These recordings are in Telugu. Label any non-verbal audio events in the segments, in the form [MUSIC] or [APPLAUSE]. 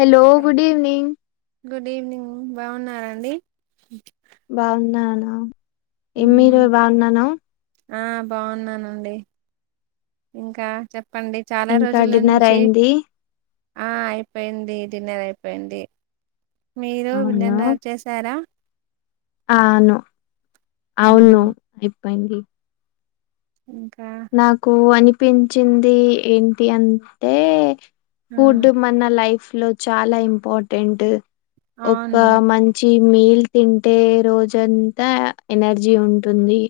Hello good evening good evening బావున్నారాండి బావున్న నా ఈ మీరు బావున్ననా ఆ బావున్నానండి ఇంకా చెప్పండి. చాలా ఇంకా రోజుల్ డిన్నర్ నుంచి అయింది ఆ అయిపోయింది డిన్నర్ అయిపోయింది మీరు అవునా విన్ననా చేసారా అను అవును మ్మ్. అయిపోయింది. ఇంకా నాకు అనిపించింది ఏంటి అంటే ఆ కుడ్ మన లైఫ్లో చాలా ఇంపాటెంట్ ఒక అవును మంచి చ్చి మీల్ తింటే రోజంతా ఎనర్జీ ఉంటుంది.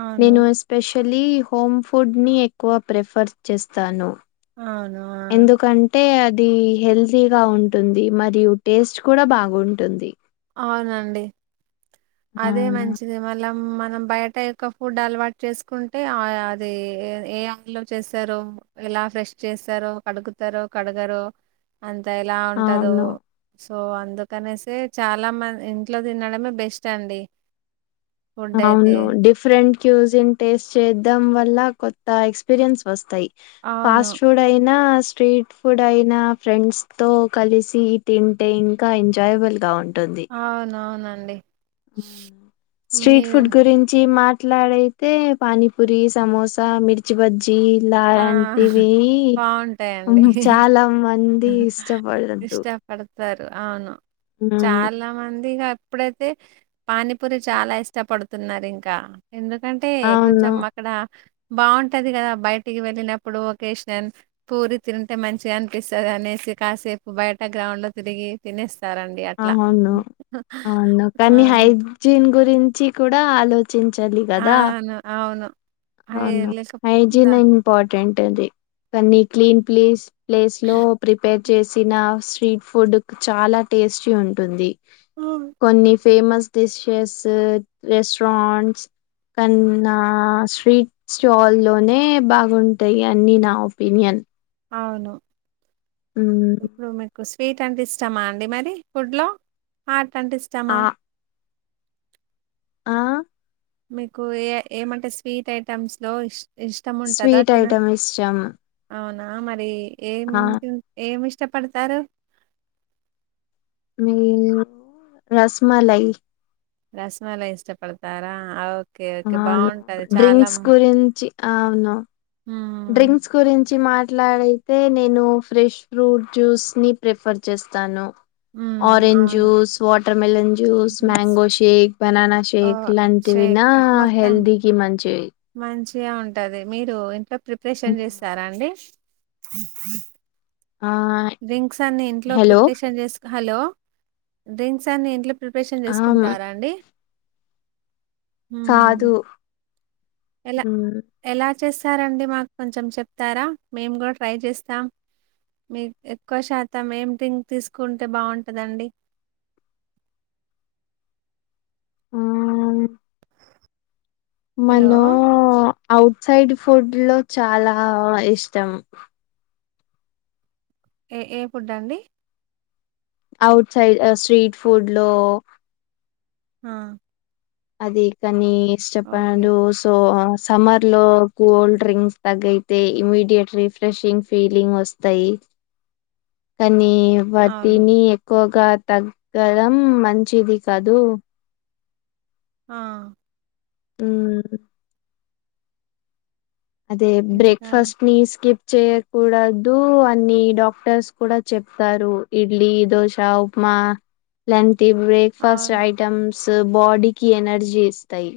అవును నేను ఎస్పెషలీ హోమ్ ఫుడ్ ని ఎక్వ ప్రిఫర్ చేస్తాను అవ్నా ఎందుకంన్ టే అది హెల్తీగా ఉంటుంది మరియు టేస్ట్ కూడా బాగుంటుంది. అవునండి అదే అవునా మంచి ఇది మళ్ళం మనం బయట ఎక్కవ్ ఫుడ్ అల్వాట్ చేస్కుంటే ఆ ది ఎ ఎయ ఇలో చేస్సరో ఎలా ఫ్రెష్ చేస్సారో కడుగుతారో కడగరో అంత ఎలా ఉంటాదో అవును సో అందుకనేసే చాలా మన్ ఇంట్లో దినడమే బెస్ట్ అండి. ఫుడ్ అయితే అవును డిఫరెంట్ క్యూజిన్ టేస్ట్ చేద్దాం వల్ల కొత్త ఎక్స్పీరియన్స్ వస్తాయ్ అవును ఫాస్రుడ్ రైనా స్ట్రీట్ ఫుడ్ అయినా ఫ్రెండ్స్ తో కలిసి తిన్ టే ఇంకా ఎంజాయ్ బల్గా ఉంటుంది. అవునవునండి అవునా స్ట్రీట్ మీరు ఫుడ్ గురించి మాట్లాడి తే పానీపూరి సమోసా మిర్చి బజ్ ఆ జీలాం టివీ బాగుంటాయండి చాలా మం ది ఇష్టపడద్దు పడత్తరు ఔను హ్మ్ చాలా మంది ఇగాఅప్పుడైతే పానీపూరి చాలా ఇష్టపడుతున్నారు ఇంకా ఎందుకంటే అవును కొంచెం ఇక్కడ బాగుంటది కదా బయటికి వెళ్ళినప్పుడు ఒకేషన్ పూరి తింటే మంచిగా అని పట్టిస్తది అనేసి కాసేపు బయట గ్రౌండ్ లో తిరిగి తినిస్తారండి అవును అవును ఆ! కానీ హైదూ దీని గురించి కూడా ఆలోచించాలి కదా అవును. అవును అయి అవునా లేక ఫైజీ దా నయం ఇంపార్టెంట్ అది కాన్ని క్లీన్ ప్లేస్ ప్లేస్ లో ప్రిపేర్ చేసిన స్ట్రీట్ ఫుడ్ చాలా టేస్టీ ఉంటుంది ఉమ్, కొన్ని ఫేమస్ డిషెస్ రెస్ట్రాంట్స్ కన్నా [UNINTELLIGIBLE] స్ీట్ స్టాల్లోనే బాగుంటాయి అన్నీ నా ఒపీనియన్ అవును మ్మ్ ఇప్పుడు మీ స్వీట్ అంటే ఇస్టమా అండి మరి ఫుడ్లో హాట్ అంటే ఇస్టమా ఆ ఆ మీకు ఏ ఏమంటే స్వీట్ ఐటమ్స్లో ఇ ఇష్టం ఉంటుందా స్వీట్ తిన ఐటమ్ ఇష్టం అవునా మరి ఏం ఆ ఏమి ఇష్టపడతారు మీ రసమలయి రసమలయి ఇష్టపడతారా ఓ అవును డ్రింక్స్ గురించి అవును ఆ డ్రింక్స్ గురించి మాట్లాడితే నేను ఫ్రెష్ ఫ్రూట్ జ్యూస్ ని ప్రిఫర్ చేస్తాను హ్మ్ ఆరెంజ్ అవును juice watermelon juice mango shake ఓ బననాషేక్లా [UNINTELLIGIBLE] అంతవిన షేక్ మొత్తం హెల్ది కి మంచిది మంచిగా ఉంటది మీరు ఇంట్లో మ్, ప్రిపరేషన్ చేస్తారా అండి ఆ డ్రింక్స్ అన్ని ఇంట్లో హలో ప్రిపరేషన్ చేసు హలో డ్రింక్స్ అన్ని ఇంట్లో ప్రిపరేషన్ ఆ చేసుకుంటారా అండి హ కాదు ఎలా మ్, ఎలా చేస్తారండి మాకు కొంచెం చెప్తారా మేము కూడా ట్రై చేస్తాం మీ ఎక్కువ శాతం ఏం డ్రింక్ తీసుకుంటే బాగుంటదండి ఆ హలో! మనం ఔట్ సైడ్ ఫుడ్ లో చాలా ఇష్టం ఏ ఏ ఫుడ్ అండి ఔట్ సైడ్ ఆ స్ట్రీట్ ఫుడ్ లో ఆ అది కానీ ఓకే. ఇష్టపడు సో సమ్మర్ లో కూల్డ్ డ్రింక్స్ తగయితే ఇమీడియట్ రిఫ్రెషింగ్ ఫీలింగ్ వస్తాయి తనీ అవును. వాటిని ఎక్కువగా తగ్గడం మంచిది కాదు ఆ ఉం అదే ఇంకా బ్రేక్ఫాస్ట్ ని స్కిప్ చేయకూడదు అన్ని డాక్టర్స్ కూడా చెప్తారు ఇడ్లీ దోశ ఉప్మా లాంటి బ్రేక్ఫాస్ట్ అవును. ఐటమ్స్ బాడీకి ఎనర్జీ ఇస్తాయి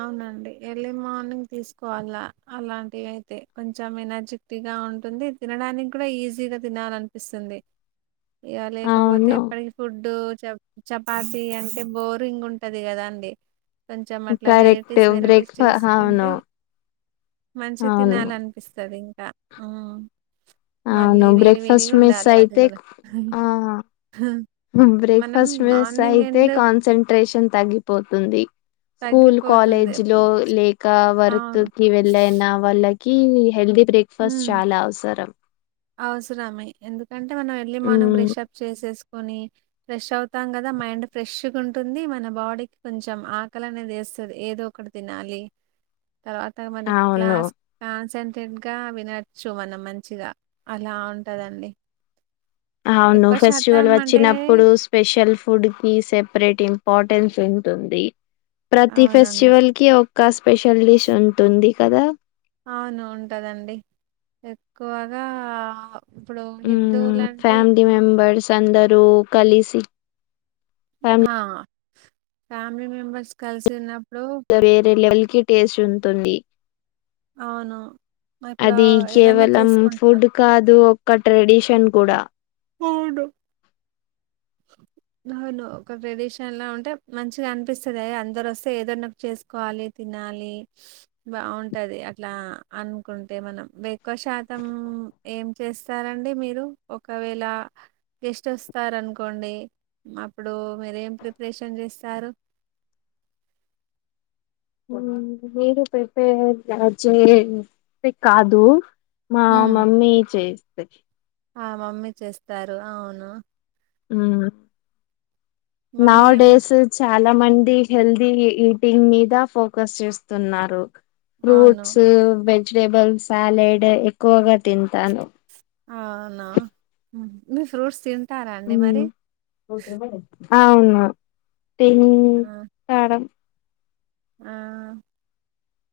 అవునండి ఎర్లీ మార్నింగ్ తీసుకోవాలా అలాంటివి అయితే కొంచెం ఎనర్జిక్ పతిగా [UNINTELLIGIBLE] ఉంటుంది. తినడానికి కూడా ఈజీగా తినాలనిపిస్తుంది. ఇయా, లేకపోతే, అవును ఎప్పటికి, ఫుడ్డు, చ చపాతి, అంటే, బోరింగ్ ఉంటది. కదా, అండి, కొంచెం, అట్లా, కరెక్ట్ వెరైటీస్, వెరైటీస్, బ్రేక్ఫా చేసుకుంటే, అవును మంచి అవును తినాలంట, అపిస్తుంది ఇంకా, ఉహ్ అవును మళ్ళీ, మళ్ళీ, వేడి, బ్రేక్ఫాస్ట్ వేడిగా మిస్ ఉండాలి. అది అయితే కూడా ఆ మనం బ్రేక్ఫాస్ట్, మార్నింగ్ వేస్ట్అయితే, ఎండ్ కాన్సన్ంట్రేషన్, తగ్గిపోతుంది. స్కూల్, తగ్గిపోతుంది కాలేజ్ ఇప్పుడు లో, లేక, వర్క్ అవును కి, వెళ్ళయిన, వాళ్ళకి, కి, హెల్దీ, బ్రేక్ఫాస్ట్, మ్మ్ చాలా, అవసరం. అవసరమే, ఎందుకంటే, మనం, ఎర్లీమార్నింగ్ ఉమ్ బ్రష్అప్, చేసేసుకుొని, ఫ్రెష్ అవుతాం. కదా, మైండ్ ఫ్రెష్గా, ఉంటుంది. మన, బాడీకి, కొంచెం ఆకలి అనేది వేస్తుంది. ఏదో, ఒకటి, తినాలి. తర్వాత, మరి అవును క్లాస్ కాన్సన్ంట్రేట్ గా వినొచ్చు. మనం మంచిగా, అలా, ఉంటదండి. అవును, ఎక్కువ ఫెస్టివల్, శాతం అంటే వచ్చినప్పుడు, స్పెషల్ ఫుడ్, కి, సెపరేట్, ఇంపార్టెన్స్, ఉంటుంది. ప్రతి, అవునండి. ఫెస్టివల్, కి, ఒక, స్పెషల్ డిష్, ఉంటుంది. కదా, అవును, ఉంటుందండి. ఎక్కువగా, ఇప్పుడు, ఉమ్ హిందువులు, అంటే, ఫ్యామిలీ మెంబర్స్, అందరూ కలిసి ఫ్యామిలీ ఆ, ఫ్యామిలీమెంబర్స్, కలిసి, ఉన్నప్పుడు, వేరేలెవెల్, కి, టేస్ట్, ఉంటుంది. అవును, ఇప్పుడు, అది ఏదైనా, కేవలం చేసుకుంట్రూ ఫుడ్ కాదు, ఒక్క, ట్రెడిషన్, కూడా, అవునా అవును ఒక ట్రెడిషన్ లా ఉంటే మంచిగా అనిపిస్తుంది. ఎ అందరు వస్తే ఏదోన్నకటి చేసుకోవాలి. తినాలి. బాగుంటది. అట్లా, అనుకుంటే, మనం, ఎక్కువ శాతం ఏం చేస్తారంండి. మీరు ఒకవేళ గెస్ట్ వస్తారు. అనుకు కోండి. అప్పుడు మీరేం ప్రిపరేషన్ చేస్తారు. మీరు పెపే చే కాదు [UNINTELLIGIBLE] మా, హ్మ్. మమ్మీ చేస్తది. ఆ, మమ్మీ చేస్తారు. అవును, ఉ, నౌ మమ్మీ ఏం డి డేస్ చాలమంది హెల్దీ ఈటింగ్ మీద ఫోకస్ చేస్తున్నారు. అవును. ఫ్రూట్స్, వెజిటేబుల్ సాలెడ్, ఎక్కువగా తింటాను. అవునా మీరూ, ఫ్రూట్స్, తి అ అవును త ఆ! తడం [UNINTELLIGIBLE] ఆ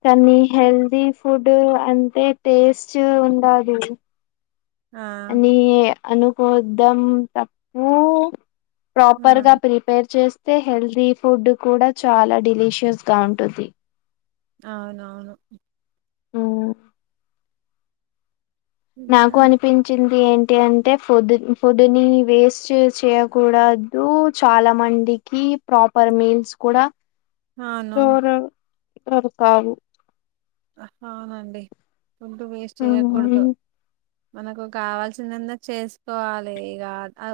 కానీ, హెల్తీఫుడ్, అంటే, టేస్ట్ ఉండాలి. ఆ! అని అనుకోద్దాం తప్పు ఆ! ప్రాపర్ గా ప్రిపేర్ చేస్త హెల్తీ ఫుడ్ కూడా చాలా డెలీషియస్ గా ఉంటుది. అవునవును మ్మ్ ఇంకా నాకు అనిపించింది ఏంటి అంటే ఫుడ్ ఫుడ్ ని వేస్ట్ చేయకూడా రూ చాలా మందికి ప్రాపర్ మీల్స్ కూడా అవును. దర కధు [UNINTELLIGIBLE] అవునండి ఫుడ్డు వేస్ట్ చేయ్యకూడదు ఉమ్, మనకు కావాల్సిందింద చేసుకోవాలి ఇక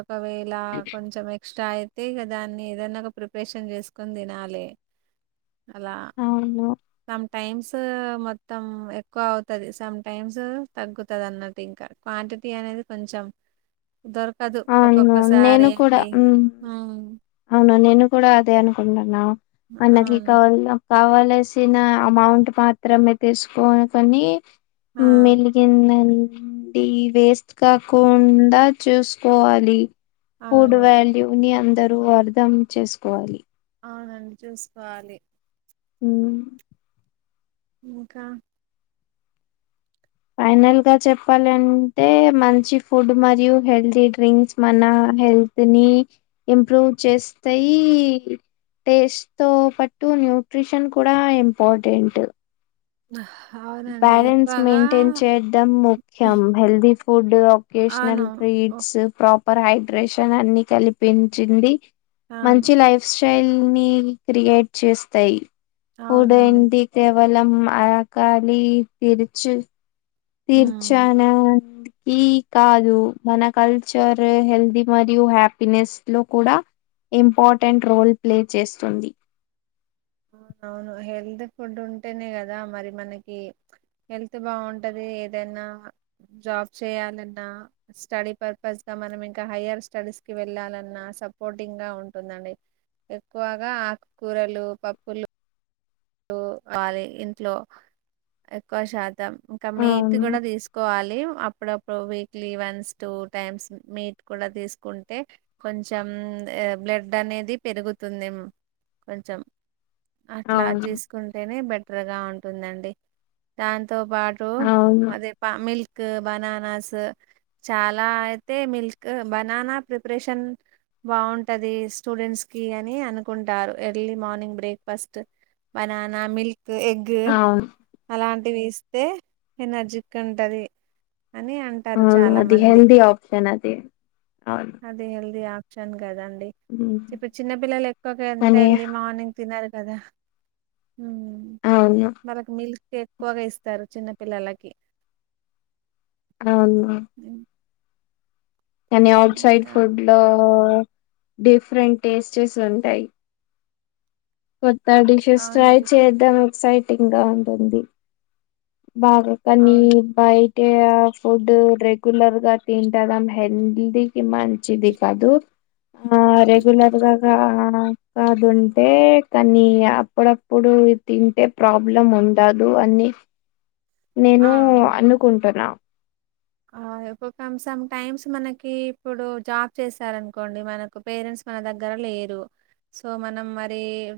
ఒకవేళ కొంచెం ఎక్స్ట్రాయ అంతే కదాన్ని ఏదన్నా ఒక ప్రిపరేషన్ చేసుకొని తినాలె అలా అవును సమ్ టైమ్స్ మొత్తం ఎక్కువ అవుతది సమ్ టైమ్స్ తగ్గుతుంది అన్నట్టు ఇంకా క్వాంటిటీ అనేది కొంచెం దొరకదు అవును ఒక్కొక్కసారి నేను కూడా అండి ఉమ్. మ్ అవును నేను కూడా అదే అనుకుంటున్నాను అన్నకి అవును. కావాల కావల్సిన అమౌంట్ మాత్రమే తీసుకోకొని ఆ! మెలిగిందండి వేస్ట్ కాకుండా చూసు కోవాలి ఫుడ్ అవును. వాల్యూ ని అందరూ అర్థం చేసుకోవాలి అవునండి చూసుకోవాలి మ్ ఇంకా ఫైనల్ గా చెప్పాలంటే మంచి ఫుడ్ మరియు హెల్తీ డ్రింక్స్ మన హెల్త్ దని ఇంప్రూవ్ చేస్తాయి టేస్ట్ తో పటు న్యూట్రిషన్ కూడా ఇంపార్టెంట్ [INAUDIBLE] బ్యాలన్స్ ఎక్కువగా మెయింటైన్ చేయడం ముఖ్యం హెల్ది ఫుడ్ అవును. ఒకేషనల్ ఓహ్! ట్రీట్స్ ప్రాపర్ హైడ్రేషన్ అన్ని కల్పించింది అవును. మంచి లైఫ్ స్టైల్ ని క్రియేట్ చేస్తాయి అవునండి. కూంటి కేవలం అరకాలి తిరుచి హ్మ్. తీర్చానా ఈ కాదు మన కల్చర్ హెల్తీ మరియు హ్యాపీనెస్ లో కూడా ఇంపార్టెంట్ రోల్ ప్లే చేస్తుంది అవునవును హెల్తీ ఫుడ్ ఉంటేనే కదా మరి మనకి హెల్త్ బాగుంటది ఏదైనా జాబ్ చేయాలన్నా స్టడీ పర్పస్ గా మనం ఇంకా హైయర్ స్టడీస్ కి వెళ్ళాలన్నా సపోర్టింగ్ గా ఉంటుందండి ఎక్కువగా ఆకుకూరలు పప్పులు అది ఇంట్లో ఎక్కువ శాతం ఇంకా మీట్ అవును కూడా తీసుకు కోవాలి అప్పుడప్పుడు weekly once two times meat కూడా తీసుకుంటే కొంచెం బ్లడ్ అనేది పెరుగుతుంది కొంచెం అట్లా అవును కుంటేనే బెటర్గా ఉంటుందండి దాంతో పాటు అవును అదే ప మిల్క్ బననాస్ చాలా అయితే మిల్క్ బనానా ప్రిపరేషన్ బాగుంటది స్టూడెంట్స్ కి అని అనుకుంటారు early morning breakfast banana milk egg అవును అలాంటివిస్తే ఎనర్జికి ఉంటది అని అ అవును అది హెల్ది ఆప్షన్ అదే అవును హెల్ది ఆప్షన్ కదండి ఉమ్, ఇప్పుడు చిన్న పిల్లలు ఎక్కువ ఎంత కానీ ఎర్లీ మార్నింగ్ తినరు కదా హ్మ్ అవున వాళ్ళకి మిల్క్ ఎక్కువగా ఇస్తారు చిన్న పిల్లలకి అవున లేవు కానీ అఔట్ సైడ్ ఇంకా ఫుడ్ లో డిఫరెంట్ టేస్టెస్ ఉంటాయి కొత్త డిషెస్ ట్రై అవునండి చేద్దం ఎక్సైటింగ్ గా ఉంటుంది బాగా ఆ పనీర్ బయటే ఆ ఫుడ్ రెగ్యులర్ గా తింటడం హెల్దికిి మం చిది కాదు ఆ రెగ్యులర్గాగా కాదుంటే కానీ అప్పుడప్పుడు తింటే ప్రాబ్లం ఉండదు అని ఆ నేను అనుకుంటున్నా ఆ ఒక కం సమ్ టైమ్స్ మనకి ఇప్పుడు జాబ్ చేసారనుకోండి మనకు పేరెంట్స్ మన దగ్గర లేరు సో మనం మరి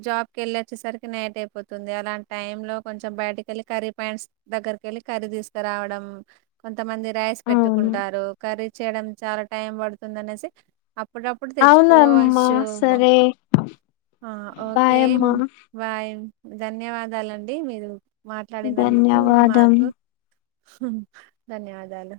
జాబ్కి ఎళ్ళి వచ్చేసరికి నైట్ అయిపోతుంది అలాంటి టైమ్లో కొంచెం బయటిక్ కెళ్ళి కర్రీ పాయాంట్స్ దగ్గరిక వెళ్ళి కర్రీ తీసుకురావడం కొంతమంది రైస్ అవును పెట్టుకుంటారు కర్రీ చేయడం చాలా టైం పడుతుంది అనేసి అప్పుడప్పుడు అవునమ్మా తెచ్చుకోవచ్చు సరే ఆ బాయ్ ఓకేం అమ్మా బాయ్ ధన్యవాదాలండి మీరు మాట్లాడినందుకు ధన్యవాదం మాకు ధన్యవాదాలు